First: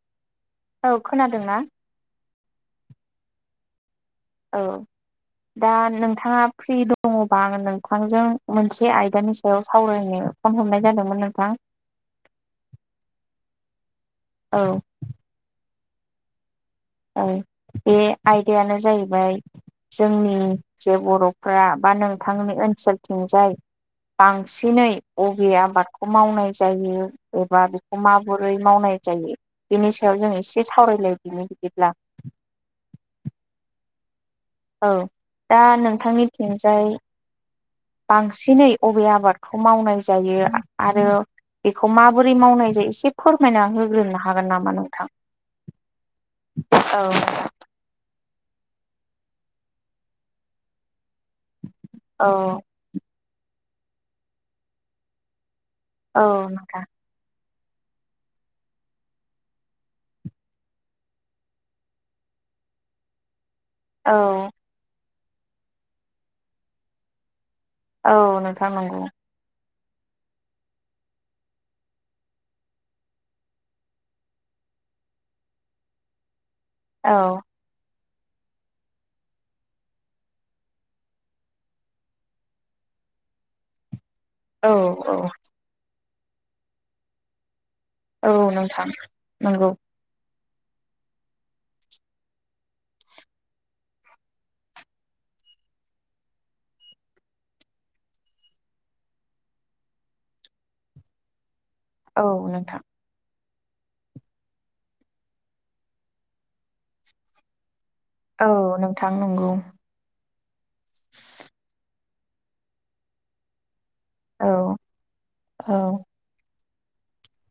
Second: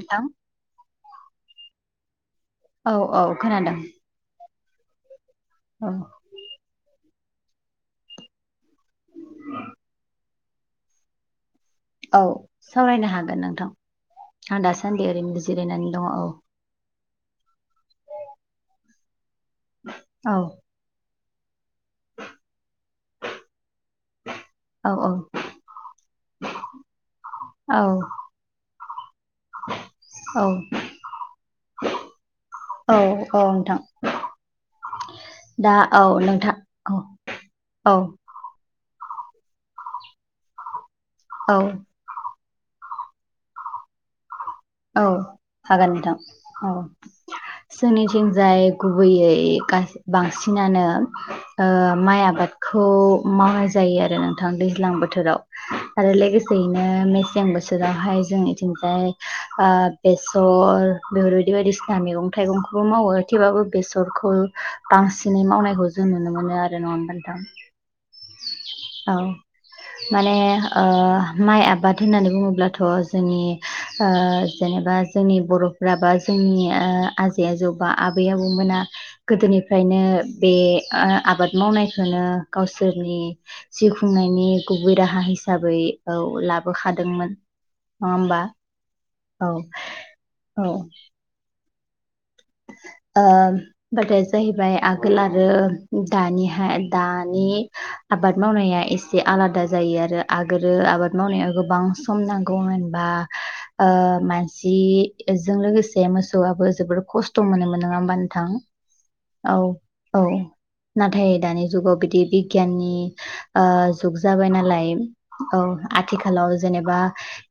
नोंथां औ खोनादोंना? औ औ खोनादों। औ दा औ नोंथाङा फ्रि दं दङबा आङो नोंथांजों मोनसे आयदानि सायाव सावरायनो फन हमनाय जादोंमोन नोंथां। औ सावरायनो हागोन नोंथां औ आं दासान्दि ओरैनो जिरायनानै दङो औ। ओं बे आयदायानो जाहैबाय जोंनि औ जे बर फोरा बा नोंथांनि ओनसोलथिंजाय बांसिनै औ औ बबे आबादखौ मावनाय जायो एबा औ बेखौ माबोरै मावनाय जायो बेनि सायाव जों औ एसे सावरायलायदिनो औ औ नोंथां। औ दा औ नोंथां नोंथांनिथिंजाय औ औ बांसिनै अबे आबाद बेखौ मावनाय जायो आरो औ बेखौ माबोरै मावनाय जायो एसे फोरमायना होग्रोनो हा औ हागोन नोंथां औ जोंनिथिं जाय गुबैयै बांसिनानो ओ माइ औ आबादखौ मावनाय जायो आरो नोंथां दैज्लां बोथोराव आरो लोगोसेयैनो मेसें बोथोराव बोरावहाय जोंनिथिंजाय ओ बेसर बेफोरबायदि बायदिसिना मैगं थाइगंखौबो मावो थेवब्लाबो औ बेसरखौ बांसिनै मावनायखौ जों नुनो मोनो आरो नङा होमबा नोंथां। औ नोंथां नंगौ। औ माने ओ माइ आबाद होननानै बुङोब्लाथ जोंनि ओ जेनेबा जोंनि बरफ्रा बा जोंनि औ आजै आजौबा आबै आबौमोना गोदोनिफ्रायनो बे ओ आबाद मावनायखौनो गावसि इसोरनि जिउ खुंनायनि औ गुबै औ राहा हिसाबै औ लाबोखादोंमोन। नङा होमबा औ नोंथां। औ नंगौ औ। [inaudible] ओ बादाया जाहैबाय आगोल आरो दानिहा दानि आबाद मावनाया एसे आलादा जायो आरो आगोलो आबाद मावनायाव गोब गोबां सम औ नांगौ नोंथां होनबा ओ मानसि जों लोगोसे मोसौआबो जोबोद खस्थ मोनोमोन नङा मानोथां औ नोंथां नंगौ औ। औ नाथाय दानि जुगाव बिदि बिगियाननि ओ जुग औ जाबाय नालाय औ आथिखालाव जेनेबा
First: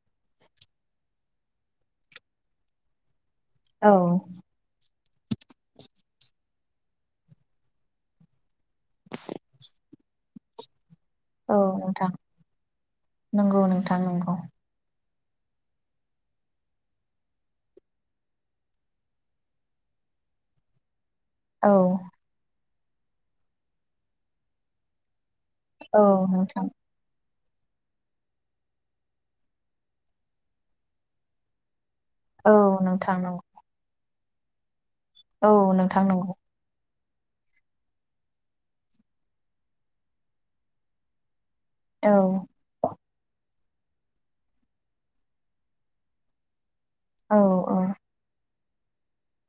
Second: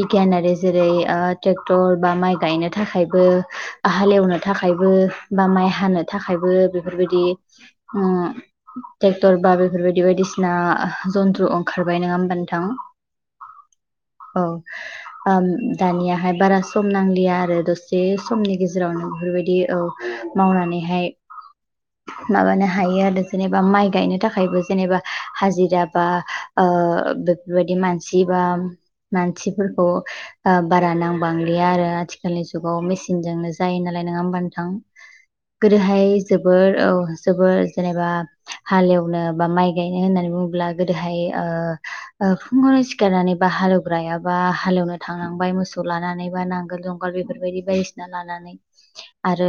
बिगियानारि जेरै ओ ट्रेक्टर बा माइ गायनो थाखायबो औ। बो माइ हानो थाखायबो बेफोरबायदि ओ ट्रेक्टर बा बेफोरबायदि बायदिसिना जनन्द्रु औ ओंखारबाय नोंथां नङा होमबा नोंथां नंगौ नोंथां नंगौ औ। ओम दानियाहाय बारा सम नांलिया आरो दसे समनि गेजेरावनो बेफोरबायदि औ मावनानैहाय औ। माबानो हायो आरो जेनेबा माइ गायनो था खायबो जेनेबा हाजिरा औ बा ओ नोंथां बेफोरबायदि मानसि बा मानसिफोरखौ ओ बारा नांबांलिया आरो। आथिखालनि औ जुगाव नोंथां नंगौ मेसिनजोंनो जायो नालाय नङा होमबा नोंथां? औ नोंथां गोदोहाय नंगौ जोबोर औ। जोबोर जेनेबा हालेवनो बा माइ गायनो होननानै बुङोब्ला गोदोहाय ओ औ ओ फुंआवनो सिख खारनानैबा हालेवग्रायाबा हालेवनो थांनांबाय मोसौ लानानैबा नांगोल जुं अगाल औ बेफोरबायदि बायदिसिना लानानै आरो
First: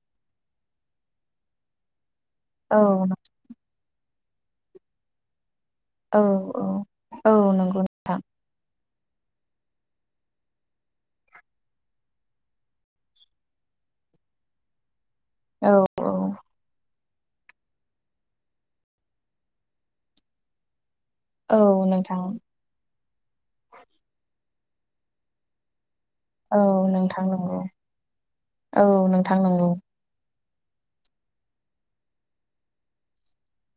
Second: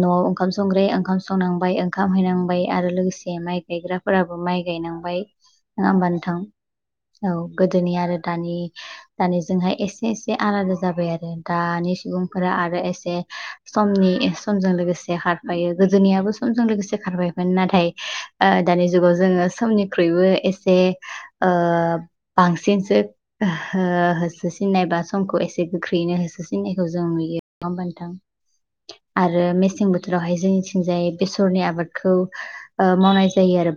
न'आव ओंखाम संग्रै ओंखाम संनांबाय ओंखा हामहैनांबाय औ आरो लोगोसे माइ गायग्राफोराबो माइ गायनांबाय। नङा होमबा औ नोंथां औ औ नंगौ गोदोनि नोंथां आरो दानि दानि जोंहाय एसे एसे आलादा जाबाय आरो दानि सुबुंफोरा आरो एसे समनि समजों लोगोसे हार औ बायो औ गोदोनियाबो समजों लोगोसे सो [unintelligible] खारबायमोन नाथाय ओ औ नोंथां बांसिनसो हो होसोसिननाय बा समखौ एसे ख्रिनो होसो औ सिनायखौ जों नोंथां नुयो। नंगौ [inaudible] बान्थां औ नोंथां आरो नंगौ मेसें बोथोराव बाय जोंनिथिंजाय बेसरनि आबादखौ ओ मावनाय जायो आरो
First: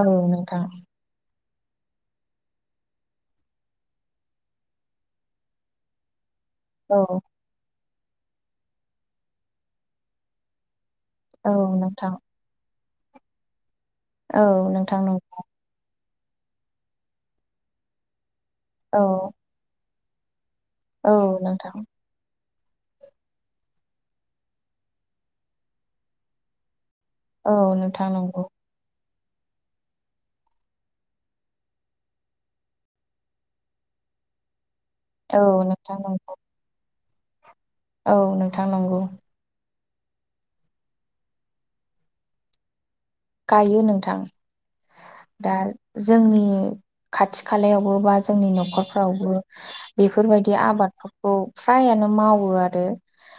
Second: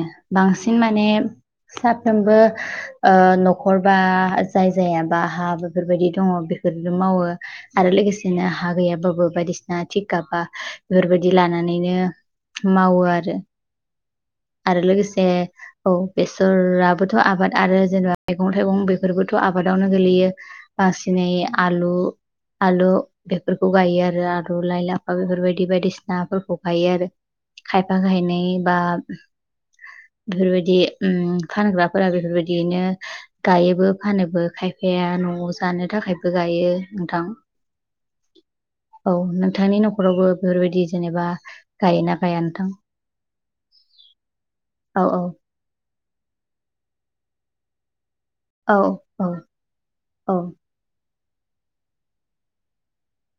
औ नोंथां बांसिन माने साफ्रोमबो ओ न'खर बा जाय जायाबा हा बेफोरबायदि दङ बे औ मावो आरो लोगोसेनो हा गैयाबाबो बायदिसिना थिगा बा बेफोरबायदि औ लानानैनो नोंथां मावो आरो औ आरो नोंथां नंगौ लोगोसे औ बेसराबोथ' आबाद आरो जेनेबा मैगं थाइगं औ बेफोरबोथ' आबादावनो गोलैयो। औ बांसिनै नोंथां आलु आलु बेफोरखौ गायो आरो आलु लाइ लाफा बेफोरबायदि बायदिसिनाफोरखौ गायो आरो औ खायफा नोंथां नंगौ गायनाय बा [inaudible] बेफोरबायदि उ फानग्राफोरा बेफोरबायदियैनो गायोबो फानोबो खायफ बिया औ न'आव जानो नोंथां नंगौ थाखायबो गायो नोंथां। औ नोंथां नंगौ। नखावबो बेफोरबायदि जेनेबा गायोना गायानोथां गायो नोंथां। दा जोंनि खाथि खालायावबो बा जोंनि औ औ न'खरफ्रावबो औ बेफोरबायदि आबादफोरखौ फ्रायानो मावो आरो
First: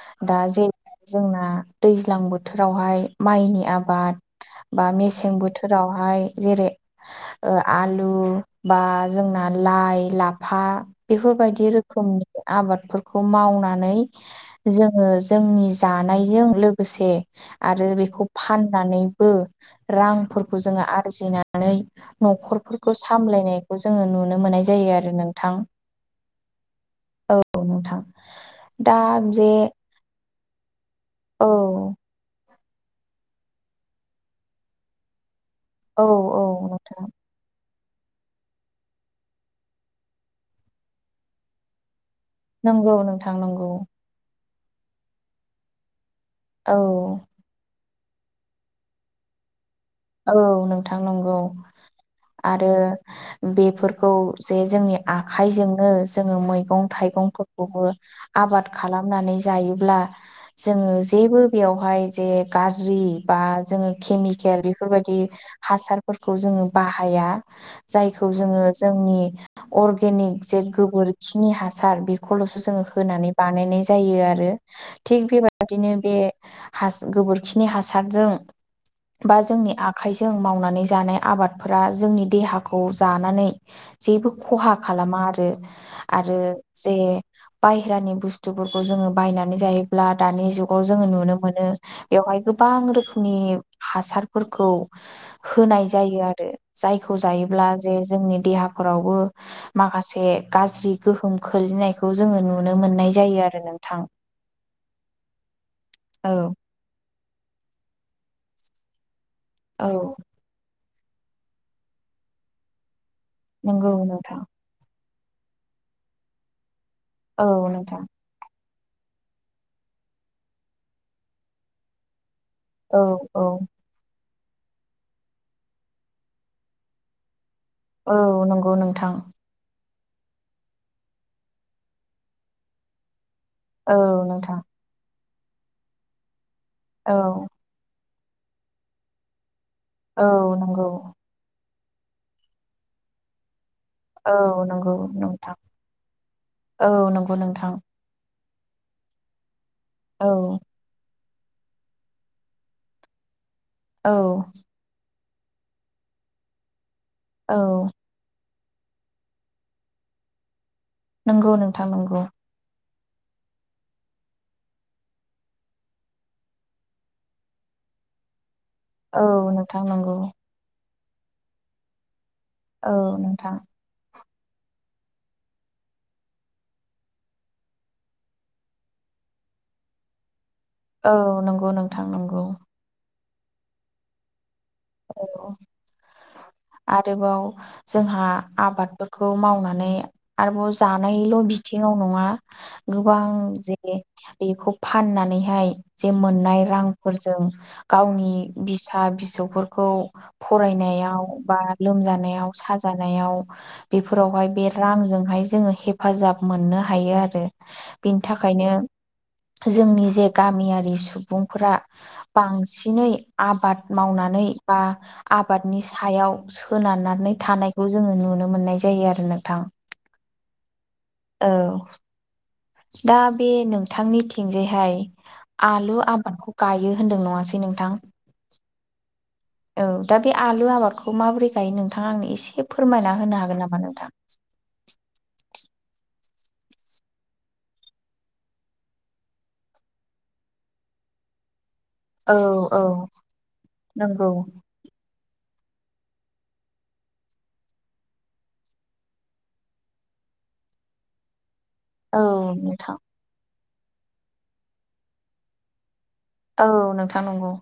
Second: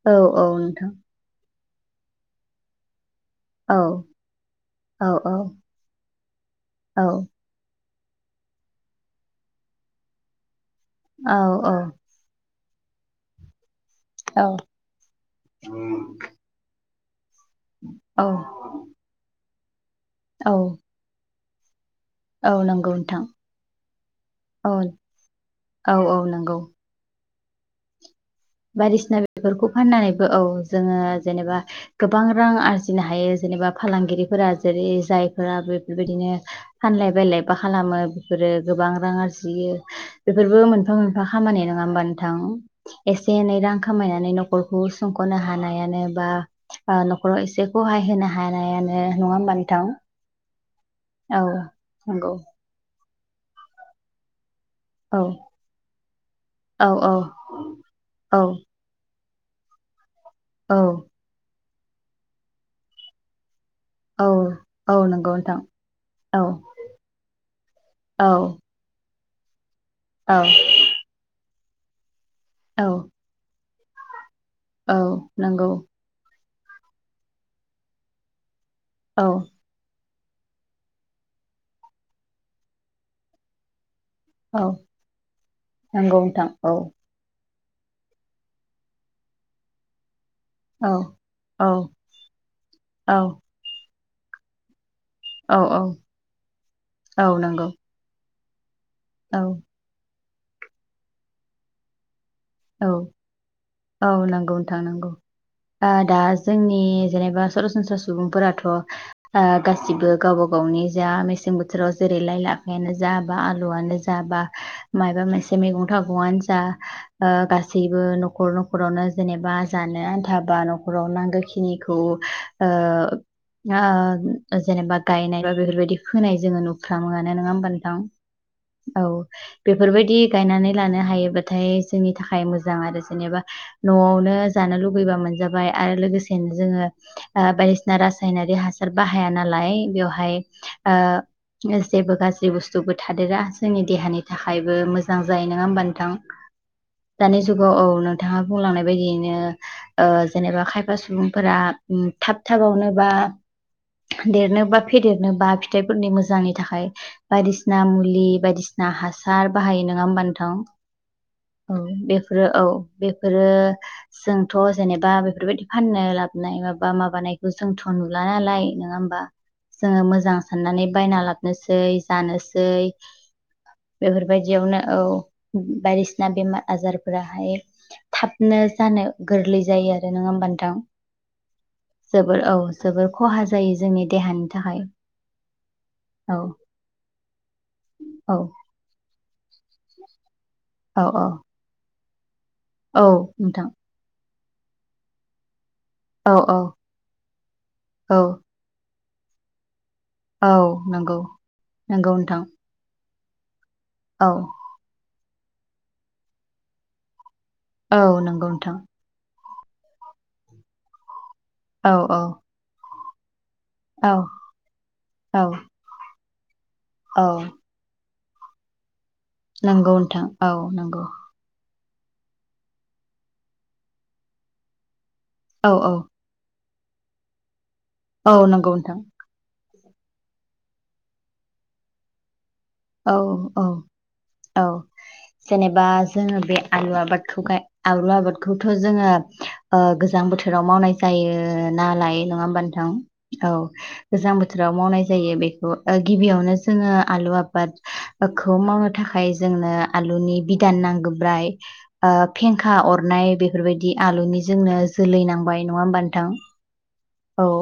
औ दा औ जे नोंथां जोंना दैज्लां बोथोरावहाय माइनि औ आबाद बा औ मेसें बोथोरावहाय जेरै औ ओ आलु बा जोंना लाइ लाफा औ बेफोरबायदि रोखोमनि आबादफोरखौ मावनानै औ जोङो जोंनि जानायजों लोगोसे आरो औ बेखौ फाननानैबो औ रांफोरखौ जोङो आरजिनानै औ नंगौ न'खरफोरखौ नोंथां सामलायनायखौ जोङो नुनो मोननाय जायो आरो नोंथां। नांगौ। [unintelligible] दनो [unintelligible] थां बायदिसिना बेफोरखौ फाननानैबो औ जोङो औ जेनेबा गोबां रां आरजि नो हायो जेनेबा फालांगिरिफोरा जेरै जायफोरा औ बेफोरबायदिनो औ फानलाय बायलाय बाख खालामो बेफोरो गोबां रां आरजियो बेफोरबो मोनफा मोनफा खामानि नङा होमब नंगौ नंगौ। एसे नोंथां एनै रां खामायनानै न'खरखौ सुंख'नो हानायानो बा औ ओ न'खराव एसेखौहाय होनो हानायानो नङा होमबाथां? औ नोंथां नंगौ नंगौ आरो बेफोरखौ जे जोंनि औ आखाइजोंनो जोङो औ मैगं थाइगंफोरखौबो औ आबाद खालामनानै जायोब्ला औ जों जेबो बेयावहाय जे गाज्रि बा जोङो औ केमिकेल औ नंगौ बेफोरबायाददि नोंथां हासारफोरखौ औ जोङो बाहाया औ जायखौ जोङो जोंनि औ अर्गेनिक जे गोबोरखिनि हासार बेखौल'सो जोङो औ होनानै बानायनाय ज जायो आरो औ थिग नंगौ बेबादिनो बे हास गोबोरखिनि हासारजों औ बा जोंनि आखाइजों मावनानै जानाय आबादफोरा जोंनि देहाखौ जानानै जेबो औ खहा खालामा आरो नंगौ आरो नोंथां औ जे बायहेरानि बुस्थुफोरखौ जोङो बायनानै जायोब्ला दानि जुगाव औ जोङो नुनो औ मोनो बेवहाय गोबां रोखोमनि हासारफोरखौ औ औ होनाय जायो आरो जायखौ औ जायोब्ला नंगौ जे जोंनि देहा फोरावबो औ माखासे गाज्रि गोहोम खोलैनायखौ जोङो नुनो औ मोननाय जायो आरो नोंथां। औ नंगौ नोंथां नंगौ आ दा औ जोंनि जेनेबा सरासनस्रा सुबुंफोराथ' ओ औ गासिबो गावबा गावनि जा मेसें बोथोराव जेरै लाइ लाफायानो जा बा नंगौ आलुआनो जा नोंथां बा मायाबा मोनसे मैगं थाइगंआनो जा ओ औ गासैबो नोंथां न'खर नख न'खरावनो जेनेबा जानो आनथा बा न'खराव नांगौखिनिखौ ओ औ औ ओ जेनेबा गायनाय बा बेफोरबायदि खोनाय जोङो नुफ्रामोआनो नङा होमबा नोंथां औ नंगौ औ नोंथां बे बेफोरबायदि गायनानै लानो हायोबाथाय जोंनि थाखाय मोजां आरो जेनेबा औ न'आवनो नोंथां जानो लुुबैबा मोनजाबाय आरो लोगोसेनो जोङो औ ओ बायदिसिना रा सायनारि हासार बाहाया नालाय औ बेवहाय नंगौ ओ जेबो गाज्रि बुस्थुबो थादेरा जोंनि देहानि औ थाखायबो नंगौ मोजां जायो नोंथां नङा होमबा नोंथां औ नंगौ दानि नोंथां जुगाव औ नोंथां थाङा बुंलांनाय बायदियैनो ओ औ जेनेबा खायफा सुबुं फोरा थाब थाबावनो बा औ देरनो बा फेदेर नो बा फिथाइफोरनि मोजांनि थाखाय औ बायदिसिना मुलि बायदिसि ना हासार बाहायो नङा होमबा नोंथां? नंगौ औ नोंथां नंगौ बेफोरो औ बेफोरो जोंथ' जेनेबा बेफोरबायदि फाननो लाबोनाय माबा माबानायखौ जोंथ' नुला नालाय नङा होमबा औ नोंथां जोङो नंगौ मोजां साननानै बायना लाबनोसै जानोसै औ नोंथां बेफोर बायदियावनो औ बायदिसिना बेमार आजारफोराहाय थाबनो जानो गोरलै जायो आरो नङा होमबा नोंथां? औ नंगौ नोंथां नंगौ जोबोर औ जोबोर खहा जायो जोंनि देहानि थाखाय औ औ आरोबाव जोंहा औ आबादफोरखौ मावनानै आरोबाव औ औ जानायल' बिथिङाव नङा औ गोबां नोंथां जेरै बेखौ फाननानैहाय जे औ औ मोननाय रांफोरजों औ गावनि बिस सा फिसौफोरखौ औ नंगौ फरायनायाव बा नंगौ नोंथां लोमजानायाव साजानायाव औ बेफोरावहाय बे रांजोंहाय जोङो हेफाजाब मोननो हायो आरो औ बेनि नंगौ थाखायनो नोंथां जोंनि जे गामियारि सुबुंफोरा औ औ बांसिनै आबाद औ मावनानै बा औ आबादनि सायाव औ सोनारनानै थानायखौ जोङो नुनो मोननाय जायो आरो ‌ नंगौ नोंथां औ नंगौ औ दा बे नोंथांनिथिंजायहाय औ औ आलु आबादखौ गायो होनदों नङासै नों औ नंगौ नोंथां औ दा बे आलु आबादखौ माबोरै गायो नोंथाङा आंनो एसे फोरमायना औ होनो हागोन औ नामा नोंथां औ जेने बा जोङो बे आलु आबादखौ गाय आलु आबादखौथ' जोङो ओ गोजां बोथोराव माव मावनाय जायो नालाय औ नङा होनबा औ नोंथां? औ नंगौ गोजां बोथोराव मावनाय जायो बेखौ गिबियावनो जोङो आलु आबादखौ मावनो थाखाय जोंनो आलुनि बिदान नांग्रोबाय ओ औ फेंखा नोंथां अरनाय बेफोरबायदि आलुनि जोंनो जोलै नांबाय नङा होमबा नोंथां? औ नोंथां औ नंगौ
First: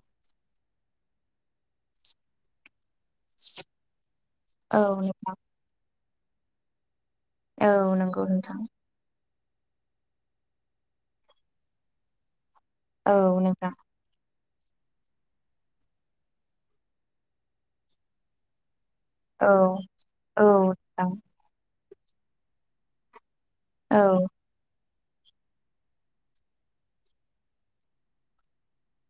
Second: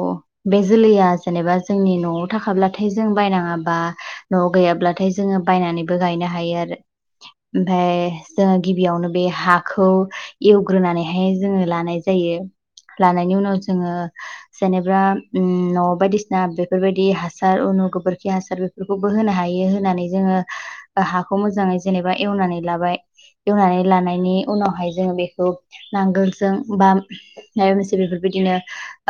बे जोलैया जेनेबा जोंनि न'आव थाखाब्ला थाय जों बायनाङाबा न'आव औ गैयाब्लाथाय नोंथां जोङो बायनानैबो गायनो हायो आरो ओमफाय औ नंगौ जोङो नोंथां गिबियावनो बे हाखौ एवग्रोनानैहाय जोङो लानाय जायो औ लानायनि उनाव नोंथां जोङो जेनेबा न' बायदिसिना बेफोरबायदि हासार उनु गोबोरखि हासार बे खौबो होनो औ हायो होनानै जोङो औ नोंथां हाखौ मोजाङै जेनेबा एवनानै लाबाय एवनानै औ लानायनि उनावहाय जोङो बेखौ नांगोलजों बा माबा मोनसे बेफोरबायदिनो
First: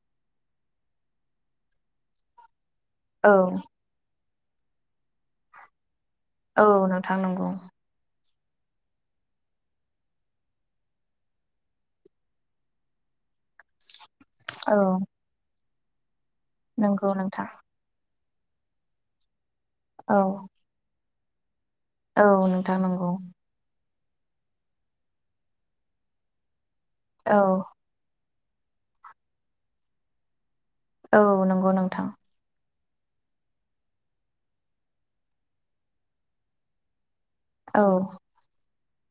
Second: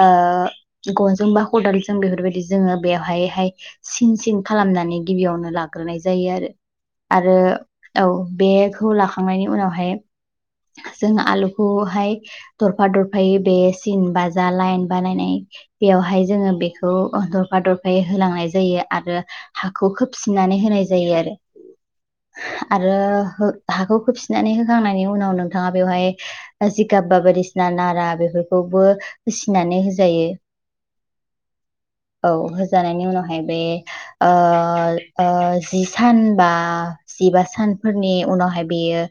ओ गनजों बा खदालजों बेफोरबायदि जोङो बेवहाय औ हाय सिन सिन खालामनानै गिबियावनो लाग्रोनाय जायो औ नोंथां आरो नंगौ आरो औ बेखौ लाखांनायनि उनावहाय जों आलुखौहाय दरफा दरफायै बेस सिन बा जा औ लाइन बानायनाय बेयावहाय जोङो बेखौ नंगौ नोंथां दरफा दरफायै होलांनाय जायो आरो हाखौ औ खोबसिननानै होनाय जायो आरो औ नोंथां आरो नंगौ हो हाखौ खोबसिनानै होखांनायनि उनाव नोंथाङा बेवहाय जिगाब बा औ बायदिसिना नारा बेफोर खौबो होसिनानै होजायो औ नंगौ नोंथां जानायनि उनावहाय बे ओ ओ जि सानबा जिबा औ सानफोरनि उनावहाय बेयो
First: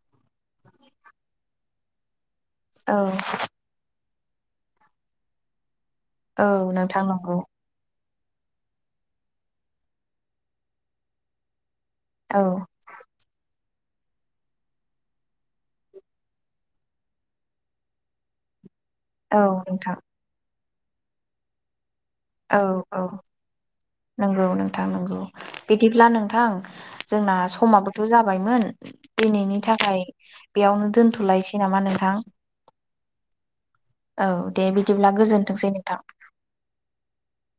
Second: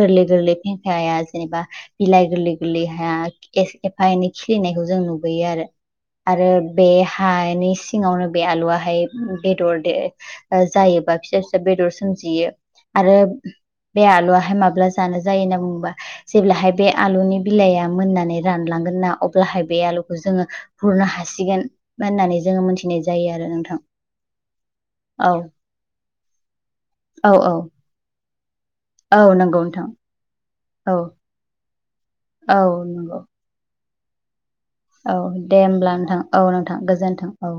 गोरलै गोरलै फेंखाया जेनेबा बिलाइ गोरलै गोरलै औ हाया एफा एनै खिलिनायखौ जों नुबोयो आरो औ आरो बे नोंथां नंगौ हानि सिंआवनो बे आलुआ हाय बेदर दे जायो बा फिसा फिसा बेदर सो औ सोमजियो आरो बे आलुआहाय माब्ला जानो जायो होनना बुङोबा जेब्लाहाय बे आलुनि बिलाइआ मोननानै रानलांगोन ना औ अब्लाहाय बे नोंथां आलुखौ जोङो बुरनो हासिगोन होननानै औ जोङो औ मोनथिनाय जायो आरो नोंथां नंगौ नोंथां नंगौ औ बिदिब्ला नोंथां औ जोंना औ समाबोथ' जा बायमोन औ नंगौ दिनैनि नोंथां थाखाय बेयावनो औ दोनथ'लायनोसै नामा नों औ नंगौ औ दे बिदिब्ला औ दे गोजोनथोंसै होमब्ला नोंथां औ नोंथां गोजोनथों औ